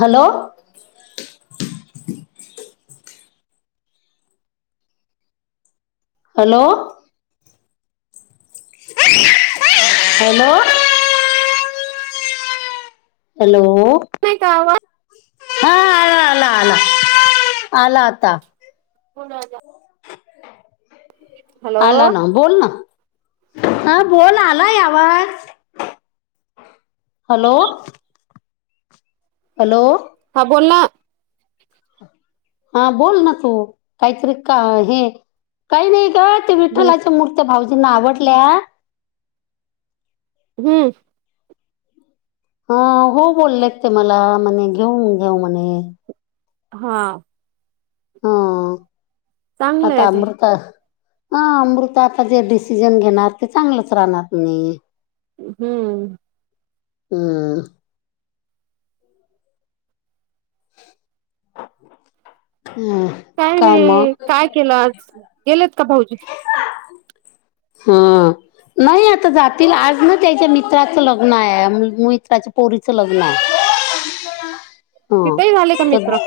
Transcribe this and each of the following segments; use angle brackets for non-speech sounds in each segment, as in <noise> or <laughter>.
Hello hello hello hello नाही का आवा हा आला आला आला आला आता बोला आता हॅलो आला ना बोल ना ह बोल आलाय आवाज हॅलो हॅलो हां बोल ना हा बोल ना तू काहीतरी का हे काही नाही ग ते हम्म विठ्ठलाच्या मूर भाऊजींना आवडल्या हम्म हा हो बोललेत ते मला म्हणे घेऊ घेऊ म्हणे हा हा चांगलं आता आहे ते अमृता हा अमृता आता जे डिसिजन घेणार ते चांगलंच राहणार कीनई हम्म हम्म हम्म काय नाही काय केलं आज गेलेत का भाऊजी. हां नाही आता जातील आज ना त्याच्या मित्राचं लग्न आहे मित्राच्या पोरीचं लग्न आहे. ह तिथेही झाले का तर मित्र?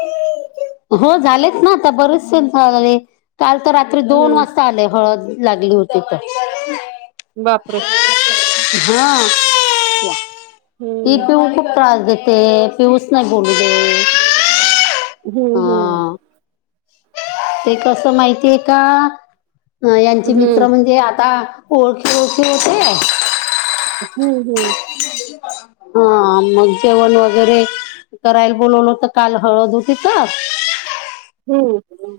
हो झालेच ना आता बरेच झाले काल तर रात्री दोन हम्म वाजता आले हळदला गेलो हो ते तर बापरे! हा ती हम्म पिहू खूप त्रास देते. पिऊस नाय बेलू देत. हम्म हम्म. ते कसं माहितीय का यांचे हम्म मित्र म्हणजे आता ओळखी ओळखी होतेय हम्म हम्म. हा मग जेवण वगैरे करायला बोलवलं होत काल हळद होती तर हम्म हम्म.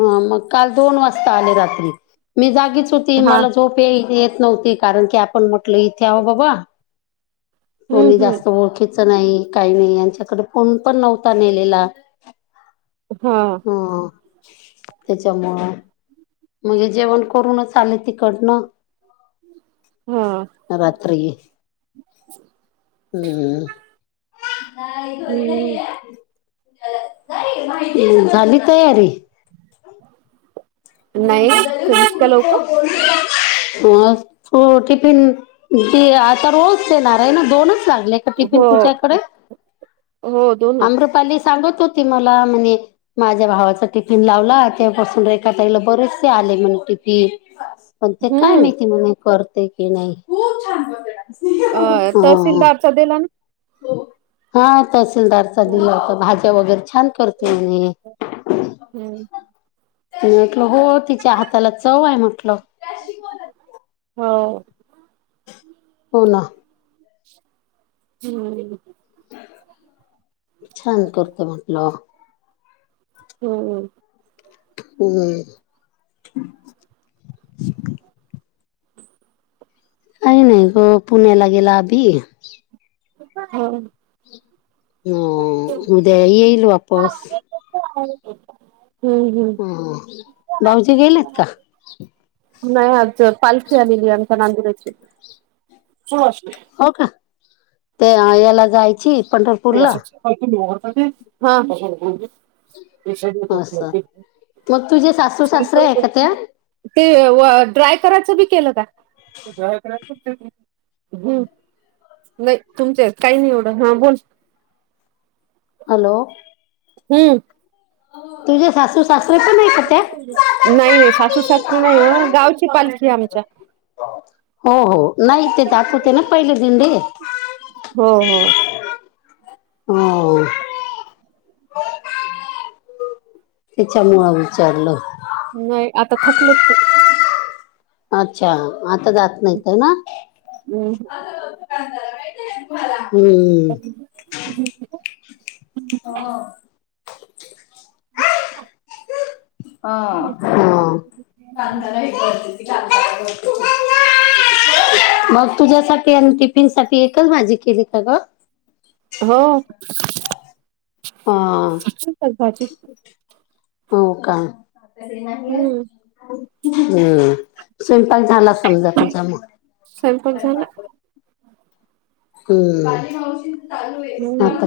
हा मग काल दोन वास्ता आले रात्री मी जागीच होती हा मला झोप पे ही येत नव्हती कारण की आपण म्हटल इथे आहो बाबा हम्म कोणी हम्म जास्त ओळखीच नाही काही नाही यांच्याकडे फोन पण नव्हता नेलेला हा. हा त्याच्यामुळं म्हणजे जेवण करूनच आले तिकडनं हा रात्री हम्म. हम्म. हम्म झाली तयारी? <unintelligible> नाही कधी इतक्या लवकर हा तो टिफिन ते आता रोज येणार आहे ना दोनच लागले हो टिफिन तुझ्याकडे हो दोनच आम्रपाली सांगत हो ती मला म्हणे माझ्या भावाचा टिफिन लावला तेव्हापासून आता हिला बरेचसे आले म्हणे टिफिन पण ते काय हम्म माहिती म्हणे करते की नाही अ हा. तहसीलदारचा दिला ना हा तहसीलदारचा दिला होता भाज्या वगैरे छान करते म्हणे. हम्म. मी म्हटलं हो तिच्या हाताला चव आहे म्हटलं. हाव हो ना. हम्म. छान करतो म्हटलं. हम्म. हम्म. काय नाय हो पुण्यालागेला अभी हो. हो उद्या येईल वापस. हम्म. हम्म हा भाऊजी गेलेत का? नाही आज पालखी आलेली आमच्या नांदोड्याची. हो का ते आयाला जायची पंढरपूरला हा. असं मग तुझे सासू सासरे आहे का त्या <unintelligible> ते व ड्राय करायचं बी केलं का? हम्म. नाही तुमचे आहेत काही नाही एवढं हा बोल. हॅलो. हम्म. तुझ्या सासू सासरे पण आहे का त्या नाही नाही सासू सासरी नाही हो गावची पालखी आमच्या. <inaudible> हो हो नाही ते दाखवते ना पहिली दिंडे. हो, हो. हो, हो. तिच्यामुळं विचारलं. नाही आता थकलेत ते. अच्छा आता जात नाही त्यांना? हम्म, हम्म. हा <inaudible> मग तुझ्यासाठी आणि टिफिनसाठी एकच माझी केली का ग? हो हा. आणि भाजी हो का? हम्म हम्म, स्वयंपाक झाला समजा तुझा मग. स्वयंपाक झाला? हम्म. हम्म आता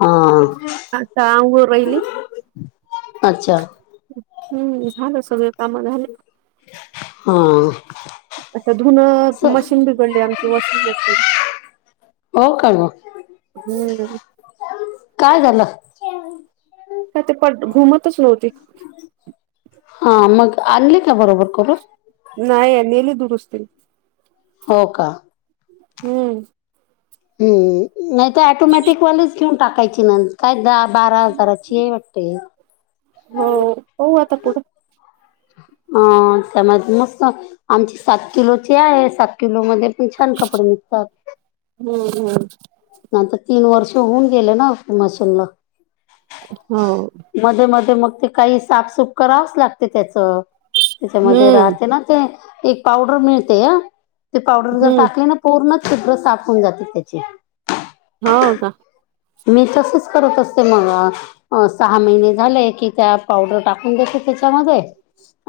हा, आता आंघोळ राहिली. अच्छा. हम्म. झालं सगळे काम झाले. हा. आता धुनं मशीन बिघडलीये आमची वॉशिंग मशीन. हो काय मग? हम्म. काय झाल? काय ते पट घुमतच नव्हती. हां मग आणलीत ना बरोबर करून? नाही नेली दुरुस्तीला. हो का? हम्म. हम्म. नाही तर ॲटोमॅटिकवालीच वीकुन टाकायची ना काय दहा बारा हजाराची हायं वाटत हे. हो. पाहु आता पुढं. हा त्यामध्ये नसतात. आमची सात किलोची आहे. सात किलोमध्ये पण छान कपडे निघतात. हम्म, हम्म. नाही आता तीन वर्ष होऊन गेले ना मशीनला. हो. मध्ये मध्ये मग ते काही साफसूफ करावंच लागते त्याच. त्याच्यामध्ये हम्म राहते ना ते, एक पावडर मिळते हं ते पावडर जर हम्म टाकली ना पूर्ण चित्र साफ होऊन जाते त्याचे. होव का? मी तसंच करत असते मग. अ सहा महिने झाले की काय पावडर टाकून देते त्याच्यामध्ये.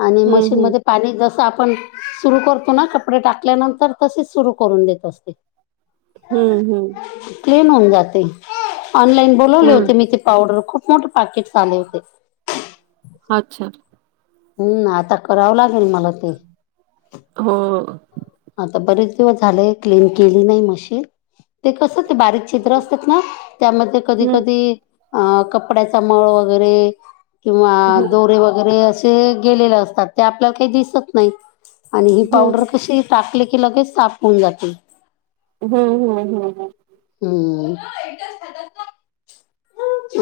आणि हम्म हम्म मशीनमध्ये पाणी जसं आपण सुरू करतो ना कपडे टाकल्यानंतर तसेच सुरू करून देत असते. हम्म, हम्म. क्लीन होऊन जाते. ऑनलाईन बोलावले हम्म होते मी ते पावडर खूप मोठे पॅकेटस आले होते. अच्छा. हम्म आता करावं लागन मला ते. हो आता बरेच दिवस झालय, क्लीन केली नाही मशीन. ते कसं ते बारीक छिद्र असतात ना, त्यामध्ये कधी हम्म कधी अं कपड्याचा मळ वगैरे किंवा हम्म दोरे वगैरे अस ते गेलेले असतात, ते आपल्याला काही दिसत नाही आणि ही पावडर हम्म कशी टाकले की लगेच साफ होऊन जाते. हंम्म हंम्म हंम्म. हम्म.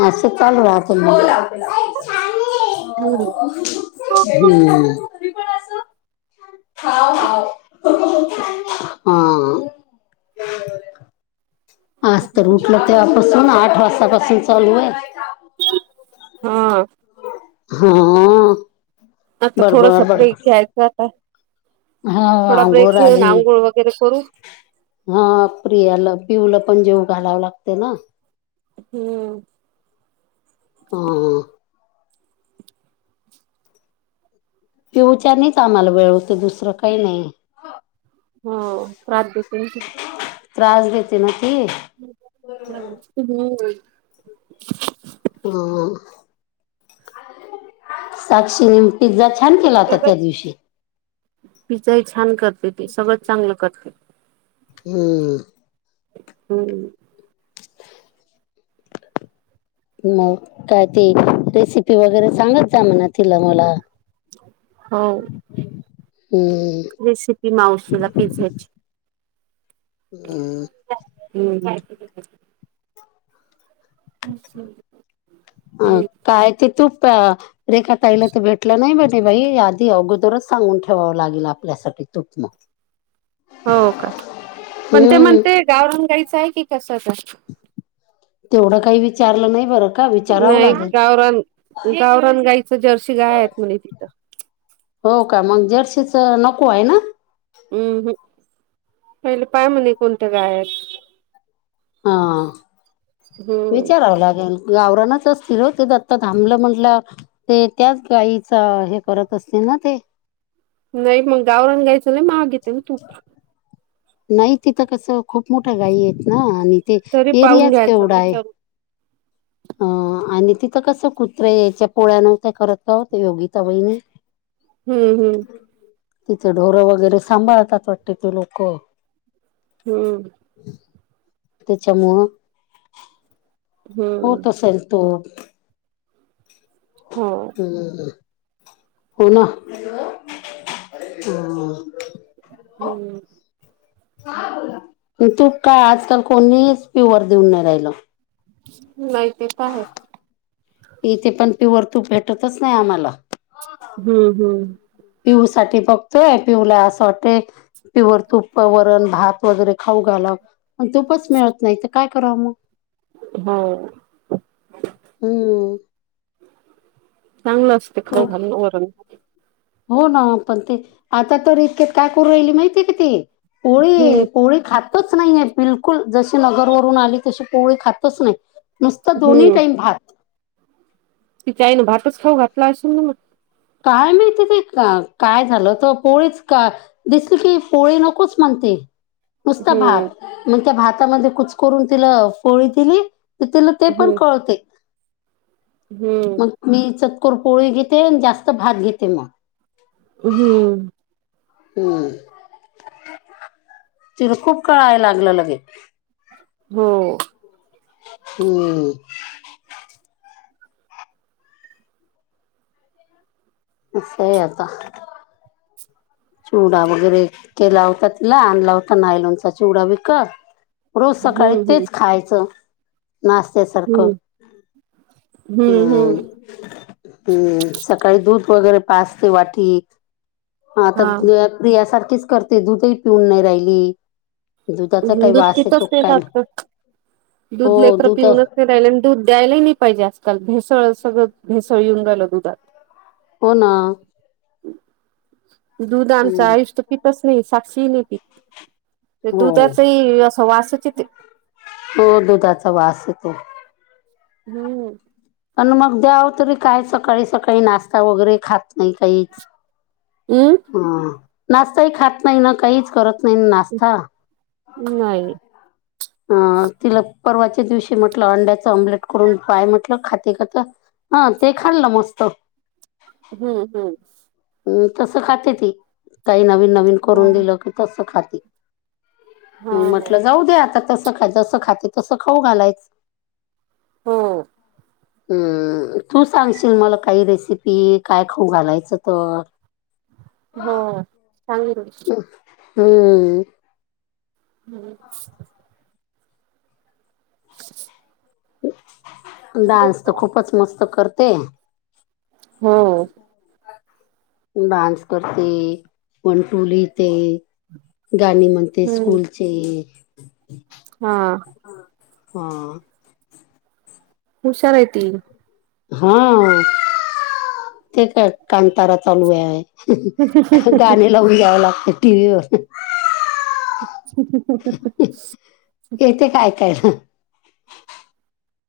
असचं चालू राहते म हो लावते लावते आई छान ए हम्म अ हं हं. हम्म <unintelligible> मी पण आस. हाव हाव हं हं ह हा. आज तर उठलतं तेव्हापासून आठ वाजतापासून चालू आहे. हा. हा आ. आता थोडासा ब्रेक घ्यायचा आता. हा थोडा आंघोळ ब्रेक घेऊन आली आंगोळ वगैरे करू. हा प्रियाला पिहूला पण जेवू घालावं लागते ना. हम्म. आ. पिहूच्यानीचं आम्हाला वेळ होतो दुसरं काही नाही. हो प्रात देते ना खूप. त्रास देते ना ती. <unintelligible> हम्म हम्म. हा हा साक्षी नी पिझ्झा छान केला होता त्या दिवशी. पिज्जाई छान करते ती सगळंच चांगलं करते. हंम्म. हम्म. <inaudible> मग काय ते रेसिपी वगैरे सांगत जा म्हणा तिला मला. होव हम्म रेसिपी मावशीला पिझ्झ्याची. अं. हम्म. असं अ हम्म. काय ते तूप अ रेखा ताईला तर भेटलं नाही म्हणे बाई आधी अगोदरच सांगून ठेवावं लागेल आपल्यासाठी तुप मग. हो का पण ते हम्म म्हणते गावरान गाईचं आहे की कशाचयं. तेवढं काही विचारलं नाही बरं. का विचारावं नाही लागेल गावरान गावरान गाईचं जर्शी गाया आहेत, म्हणे तिथं. हो का मगं जर्सीच नको आहे ना. अंम्म हंम्म पहिले पाय म्हणे कोणत्या गाय आहेत. आ. हम्म विचाराव लागन गावरानाच असतील हो ते आत्ता थांबलं म्हंटलं. ते त्याच गायीचा हे करत असतील ना ते. नाही मगं गावरान गाईचं लय माहाग येते ग तूप नाही तिथं कसं खूप मोठ्या गाई आहेत ना आणि ते तरी पाहून एरियाच घ्यायचं केवढा आहे विचारून. <inaudible> अं आणि तिथं कसं कुत्र यायच पोळ्या नव्हत्या करत त योगिता वहिणी. हंम्म हंम्म तिथे ढोरं वगैरे सांभाळतात वाट ती लोक. हम्म. त्याच्यामोह हम्म. होत असेल तो. हो. <unintelligible> हो ना. हॅलो. हा. हम्म. तू काय आजकाल कोणीच प्युअर देऊन नाही राहिल. नाही ते तर आहे. इथे पण प्युअर तूप भेटतच नाही आम्हाला. हम्म, हम्म. पिऊसाठी बघतोय. पिऊला असं वाटतयं प्युअर तुप, वरण, भात वगैरे खाऊ घालाव. पण तूपच मिळत नाही इथं काय कराव मग? होय. हम्म चांगलं अस ते खाऊ तूप घाले वरण. हो ना, पण ते आता तर इतक्यात काय करू राहिली माहितीय का ती? हम्म पोळी, पोळी खात तच नाहीय बिलकुल जशी नगरवररून आली तशी पोळी खातच नाही. नुसतां दोन्ही हम्म टाईम भात. तिच्या आईन भातच खाऊ घातला असेल ना मग. काय माहित तेे का-काय झालं होतं पोळीच खा दिसली की पोळी नकोच म्हणती. नुसता हम्म भात, मग त्या भातामध्ये कुचकरून तिला पोळी दिली. तिला ते पण हम्म कळते. हम्म. मग मी चतकोर पोळी घेते आणि जास्त भात घेते मग. हम्म. हम्म, तिला खूप कळाय लागलं लगे. हो. हम्म. असं हाय आता. चिवडा वगैरे केला होता तिला, आणला होता नायलोनचा चिवडा विकत. रोज सकाळी हम्म हम्म तेच खायाचं. नाचते सारखं हम्म हा. हम्म हम्म हम्म, सकाळी दूध वगैरे पाजते वाटीत. मग आता हा प्रियासारखीच करते दुधही पिऊन नाही राहिली. दुधाचा काही दूध वास पितोच येतो ते काय सारखं, हो दूध लई खर दुध पिऊनच हो <unintelligible> दूध द्यायलाही नाही पाहिजे आजकाल भेसळ सगळं भेसळ येऊन राहिलं दुधात. हो ना. दूध आमचं हम्म. आयुष्य तर पितच नाही, साक्षीही नाही पित. ते हो दूध ते असं वासच येते. हो दुधाचा वास येतो. हम्म. पण मग द्याव तरी काय सकाळी सकाळी नाश्ता वगैरे खात नाही काहीच. हमं. ह नाश्ताही खात नाही ना काहीच करत नाही नाश्ता. नाही. अं तिला परवाच्या दिवशी म्हटलं अंड्याच आमलेट करून पाय म्हटलं खाते का तर. हा ते खाल्लं मस्त. हम्म हम्म. अम्म तस खाते ती काही नवीन नवीन हा करून दिलं की तस खाते. मग हा म्हटलं जाऊ दे आता तस खा जसं खाते तसं खाऊ घालायच. हो हम्म तू सांगशील मला काही रेसिपी काय खाऊ घालायचं तर. हो सांगलीकडं. हम्म. हम्म. डान्स तर खूपचं मस्त करते. हो. डान्स करते, वन टू लिहिते, गाणी म्हण ते हम्म स्कूलचे. हा. हा. हुशार आहे ती. हा ते काय कांतारा चालू आहे. क गाणे लावून घ्यावं लागते टी व्ही वर अ हं. अ हं हं हं. येते काय काय हं.